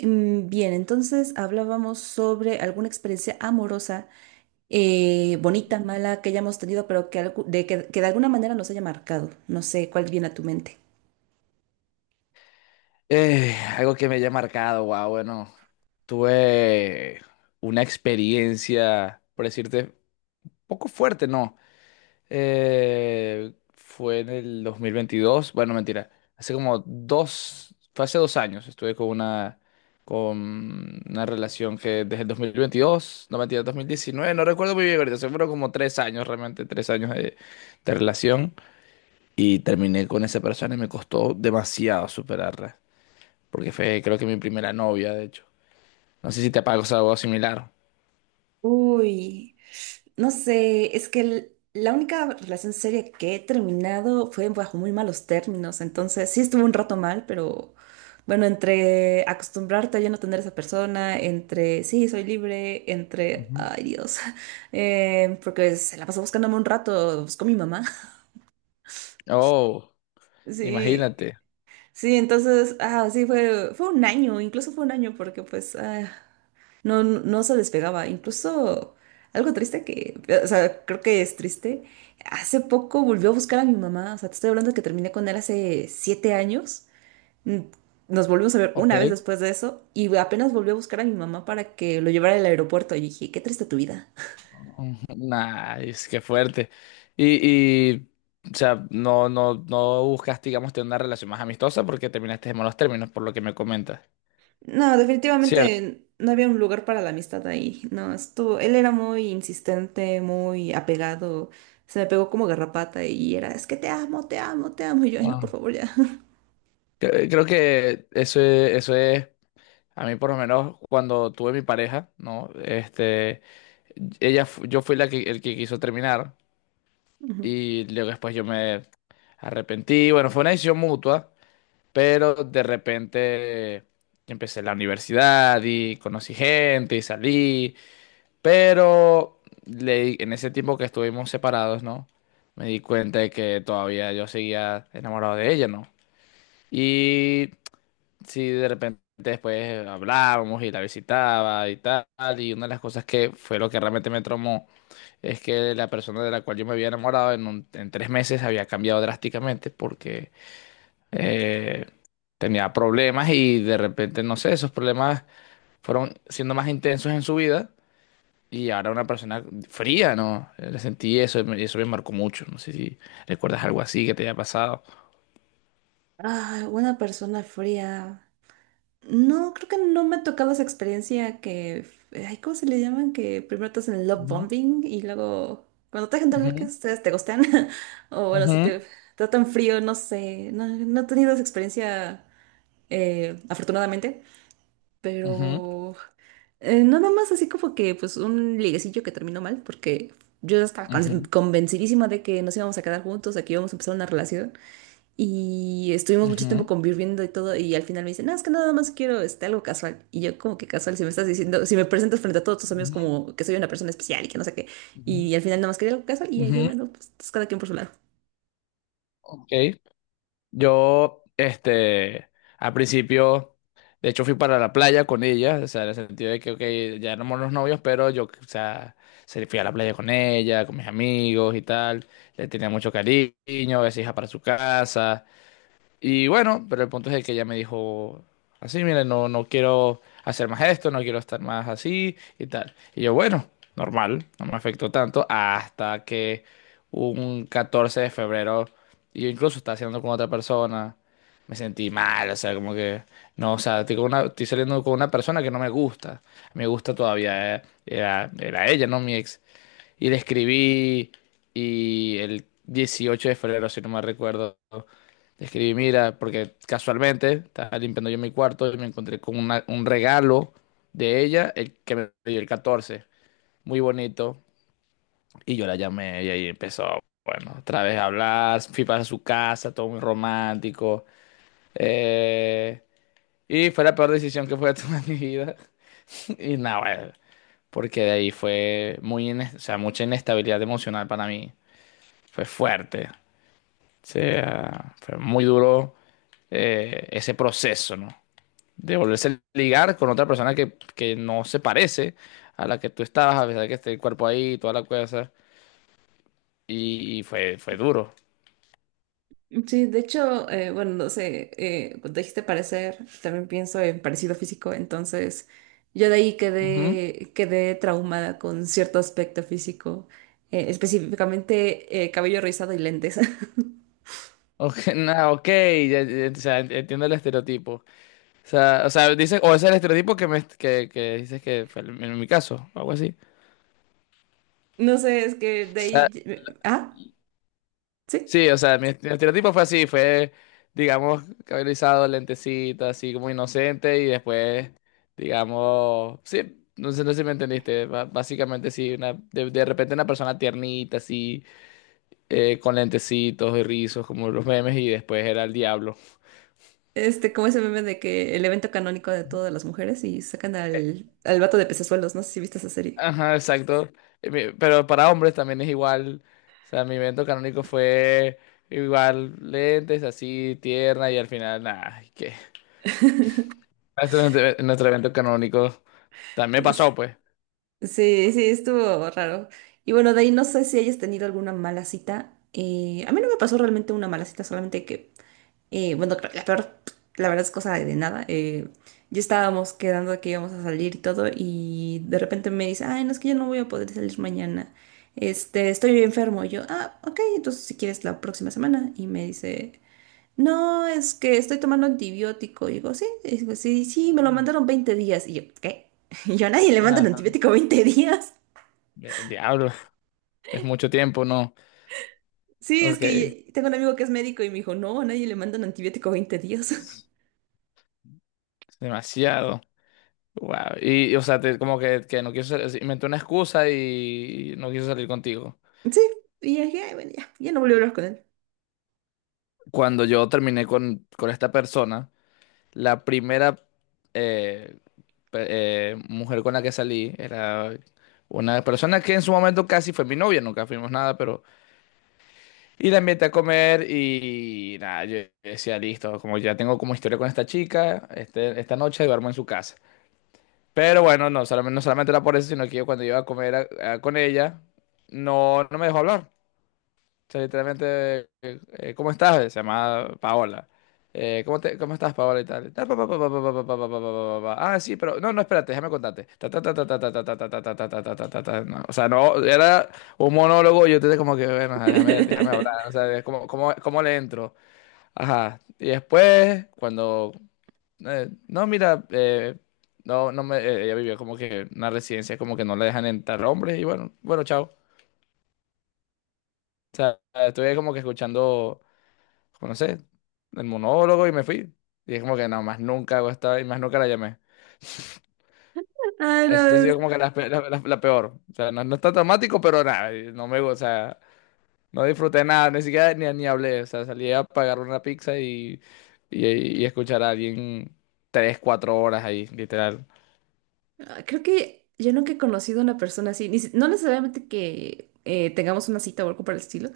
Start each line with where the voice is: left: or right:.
right: Bien, entonces hablábamos sobre alguna experiencia amorosa, bonita, mala, que hayamos tenido, pero que de alguna manera nos haya marcado. No sé cuál viene a tu mente.
left: Algo que me haya marcado, wow, bueno, tuve una experiencia, por decirte, poco fuerte, ¿no? Fue en el 2022, bueno, mentira, hace como dos, fue hace dos años, estuve con una relación que desde el 2022, no mentira, 2019, no recuerdo muy bien ahorita, seguro como tres años, realmente tres años de relación y terminé con esa persona y me costó demasiado superarla porque fue creo que mi primera novia, de hecho. No sé si te pasó algo similar.
right: Uy. No sé, es que la única relación seria que he terminado fue bajo muy malos términos, entonces sí estuvo un rato mal, pero bueno, entre acostumbrarte a ya no tener esa persona, entre sí, soy libre, entre,
left: Ujú.
right: ay Dios, porque se la pasó buscándome un rato, buscó mi mamá.
left: Oh,
right: Sí,
left: imagínate.
right: sí, entonces, sí, fue 1 año, incluso fue 1 año porque no, no, no se despegaba. Incluso algo triste que, o sea, creo que es triste. Hace poco volvió a buscar a mi mamá. O sea, te estoy hablando que terminé con él hace 7 años. Mm. Nos volvimos a ver
left: Ok.
right: una vez después de eso y apenas volvió a buscar a mi mamá para que lo llevara al aeropuerto. Y dije, qué triste tu vida.
left: Nice, qué fuerte. Y, y, o sea, no buscaste, digamos, tener una relación más amistosa porque terminaste en malos términos, por lo que me comentas.
right: No,
left: Cierto.
right: definitivamente no había un lugar para la amistad ahí. No, estuvo, él era muy insistente, muy apegado. Se me pegó como garrapata y era, es que te amo, te amo, te amo. Y yo, ay, no,
left: Ah.
right: por favor, ya.
left: Creo que eso es, a mí por lo menos cuando tuve mi pareja, ¿no? Este, ella, yo fui la que, el que quiso terminar.
right: Ujú.
left: Y luego después yo me arrepentí. Bueno, fue una decisión mutua, pero de repente yo empecé la universidad y conocí gente y salí. Pero en ese tiempo que estuvimos separados, ¿no? Me di cuenta de que todavía yo seguía enamorado de ella, ¿no? Y sí, de repente después hablábamos y la visitaba y tal. Y una de las cosas que fue lo que realmente me traumó es que la persona de la cual yo me había enamorado en tres meses había cambiado drásticamente porque eh, tenía problemas y de repente, no sé, esos problemas fueron siendo más intensos en su vida y ahora una persona fría, ¿no? Le sentí eso y eso me marcó mucho. No sé si recuerdas algo así que te haya pasado.
right: Ah, una persona fría. No, creo que no me ha tocado esa experiencia que, ay, ¿cómo se le llaman? Que primero te hacen love
left: Ujú,
right: bombing y luego cuando te dejan de hablar que
left: ujú,
right: ustedes te gustan. O bueno, si
left: ujú,
right: te tratan frío, no sé. No, no he tenido esa experiencia, afortunadamente.
left: ujú,
right: Pero nada más así como que pues un liguecillo que terminó mal porque yo estaba
left: ujú,
right: convencidísima de que nos íbamos a quedar juntos, de que íbamos a empezar una relación. Y estuvimos mucho
left: ujú,
right: tiempo conviviendo y todo, y al final me dice, no, es que nada más quiero este, algo casual. Y yo como que casual, si me estás diciendo, si me presentas frente a todos tus amigos
left: ujú,
right: como que soy una persona especial y que no sé qué. Y al final nada más quería algo casual y yo
left: ujú,
right: dije,
left: ujú.
right: bueno, pues, cada quien por su lado.
left: Ok. Yo, este, al principio, de hecho fui para la playa con ella, o sea, en el sentido de que, ok, ya éramos los novios, pero yo, o sea, fui a la playa con ella, con mis amigos y tal, le tenía mucho cariño, a veces iba para su casa, y bueno, pero el punto es de que ella me dijo así, mire, no, no quiero hacer más esto, no quiero estar más así y tal. Y yo, bueno, normal, no me afectó tanto hasta que un 14 de febrero, y yo incluso estaba haciendo con otra persona, me sentí mal, o sea, como que, no, o sea, estoy, estoy saliendo con una persona que no me gusta, me gusta todavía, era, era ella, no mi ex. Y le escribí y el 18 de febrero, si no me recuerdo, le escribí, mira, porque casualmente estaba limpiando yo mi cuarto y me encontré con un regalo de ella, el que me dio el catorce, muy bonito. Y yo la llamé y ahí empezó, bueno, otra vez a hablar, fui para su casa, todo muy romántico. eh, y fue la peor decisión que pude tomar en mi vida. Y nada, bueno, porque de ahí fue muy, o sea, mucha inestabilidad emocional para mí. Fue fuerte. O sea, fue muy duro ese proceso, ¿no? De volverse a ligar con otra persona que no se parece a la que tú estabas, a pesar de que esté el cuerpo ahí, toda la cosa. Y fue, fue duro.
right: Sí, de hecho, bueno, no sé, cuando dijiste parecer, también pienso en parecido físico, entonces yo de ahí
left: Ujú.
right: quedé, quedé traumada con cierto aspecto físico, específicamente cabello rizado y lentes.
left: Ok, ok, ya, o sea, entiendo el estereotipo. O sea, dice, o es el estereotipo que dices que fue en mi caso, algo así.
right: No sé, es que de ahí... Ah, sí.
left: Sí, o sea, mi, mi estereotipo fue así, fue, digamos, cabello rizado, lentecito, así como inocente y después, digamos, sí, no sé, no sé si me entendiste, básicamente sí, de repente una persona tiernita, así, con lentecitos y rizos, como los memes, y después era el diablo.
right: Este, como ese meme de que el evento canónico de todas las mujeres y sacan
left: Eh,
right: al vato de pecesuelos, no sé si viste esa serie.
left: Ajá, exacto. Pero para hombres también es igual. O sea, mi evento canónico fue igual lentes, así, tierna, y al final, nada, ¿qué? Nuestro evento canónico. También me pasó,
right: Es-
left: pues.
right: Sí, sí, estuvo raro. Y bueno, de ahí no sé si hayas tenido alguna mala cita. A mí no me pasó realmente una mala cita, solamente que, bueno, la peor, la verdad es cosa de nada. Yo estábamos quedando de que íbamos a salir y todo, y de repente me dice, ay, no, es que yo no voy a poder salir mañana. Este, estoy enfermo. Y yo, ah, ok, entonces si quieres la próxima semana. Y me dice... No, es que estoy tomando antibiótico. Y digo, sí, sí, me lo mandaron 20 días. Y yo, ¿qué? Y yo, a nadie le mandan
left: Ajá.
right: antibiótico 20 días.
left: Diablo, es mucho tiempo, ¿no?
right: Sí, es
left: Ok,
right: que tengo un amigo que es médico y me dijo, no, a nadie le mandan antibiótico veinte días.
left: es demasiado. Wow. O sea, como que no quiso, inventó una excusa y no quiso salir contigo.
right: Sí, y dije, "Ay, bueno, ya, ya no volví a hablar con él.
left: Cuando yo terminé con esta persona, la primera eh, mujer con la que salí era una persona que en su momento casi fue mi novia, nunca fuimos nada, pero y la invité a comer y nada, yo decía, listo, como ya tengo como historia con esta chica, este, esta noche duermo en su casa. Pero bueno, no solamente era por eso, sino que yo cuando iba a comer con ella, no me dejó hablar, sea, literalmente, ¿cómo estás? Se llama Paola. ¿ Cómo estás, Paola y tal? Ta, pa, pa, pa, pa, pa, pa, pa, pa, pa, pa, pa, pa, pa. Ah, sí, pero no, no, espérate, déjame contarte. Ta, ta, ta, ta, ta, ta, ta, ta, ta, ta, ta, ta, ta, ta, ta, ta, ta. No, o sea, no, era un monólogo, yo te como que, bueno, déjame hablar, o sea, es como, cómo le entro. Ajá. Y después, cuando, no, mira, no me, ella vivía como que en una residencia, como que no le dejan entrar hombres, y bueno, chao. Ah, estuve como que escuchando, como no sé, el monólogo y me fui. Y es como que no, más nunca hago esta y más nunca la llamé.
right: Ah,
left: Este ha
right: no.
left: sido como que la, pe- la- la- la peor. O sea, no, no está dramático, pero nada, y no me, o sea, no disfruté nada, ni siquiera ni hablé. O sea, salí a pagar una pizza y escuchar a alguien tres, cuatro horas ahí, literal.
right: Ah, creo que yo nunca he conocido a una persona así, ni si- no necesariamente que tengamos una cita o algo por el estilo,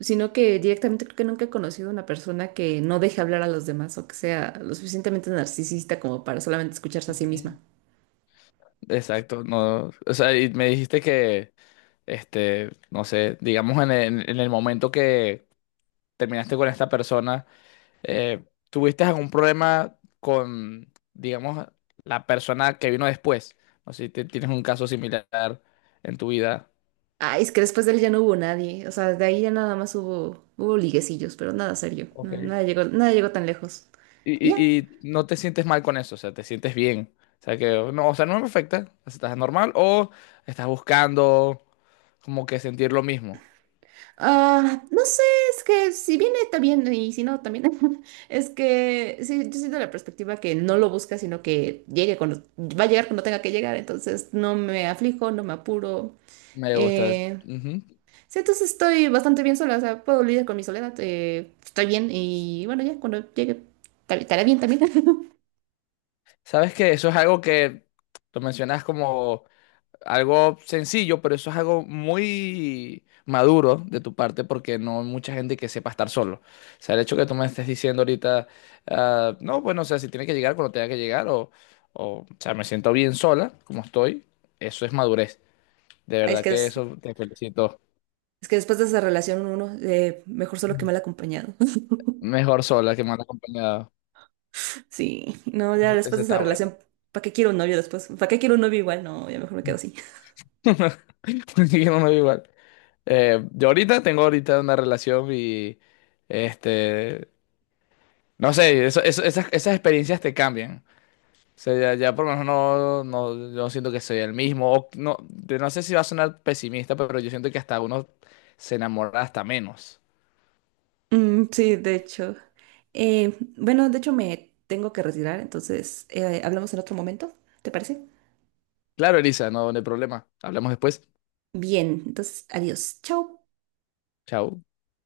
right: sino que directamente creo que nunca he conocido a una persona que no deje hablar a los demás o que sea lo suficientemente narcisista como para solamente escucharse a sí misma.
left: Ujú. Exacto, no, o sea, y me dijiste que, este, no sé, digamos en el momento que terminaste con esta persona, Eh, ¿tuviste algún problema con, digamos, la persona que vino después? O si tienes un caso similar en tu vida.
right: Ay, es que después de él ya no hubo nadie, o sea, de ahí ya nada más hubo, hubo liguecillos, pero nada serio,
left: Ok.
right: nada llegó, nada llegó tan lejos. Y ya.
left: Y no te sientes mal con eso, o sea, te sientes bien. O sea, que no, o sea, no me afecta, o sea, estás normal o estás buscando como que sentir lo mismo.
right: Ah, no sé, es que si viene está bien y si no también. Es que sí, yo siento la perspectiva que no lo busca, sino que llegue cuando va a llegar cuando tenga que llegar, entonces no me aflijo, no me apuro.
left: Me gusta.
right: Eh,
left: Ujú.
right: sí, entonces estoy bastante bien sola, o sea, puedo lidiar con mi soledad, estoy bien y bueno, ya cuando llegue estaré bien también.
left: Sabes que eso es algo que lo mencionas como algo sencillo, pero eso es algo muy maduro de tu parte porque no hay mucha gente que sepa estar solo. O sea, el hecho que tú me estés diciendo ahorita, ah, no, bueno, o sea, si tiene que llegar cuando tenga que llegar o sea, me siento bien sola como estoy, eso es madurez. De
right: Ay,
left: verdad que eso te felicito.
right: es que después de esa relación uno mejor solo que mal acompañado.
left: Mejor sola que mal acompañado.
right: Sí, no, ya
left: Eso,
right: después
left: eso
right: de esa
left: está bueno.
right: relación, ¿para qué quiero un novio después? ¿Para qué quiero un novio igual? No, ya mejor me quedo así.
left: Porque yo no me veo igual. Yo ahorita tengo ahorita una relación y este no sé, esas experiencias te cambian. O sea, ya por lo menos no, yo siento que soy el mismo. O no, de- No sé si va a sonar pesimista, pero yo siento que hasta uno se enamora hasta menos.
right: Mm, sí, de hecho. Bueno, de hecho me tengo que retirar, entonces hablamos en otro momento, ¿te parece?
left: Claro, Elisa, no hay problema. Hablamos después.
right: Bien, entonces adiós, chao.
left: Chao.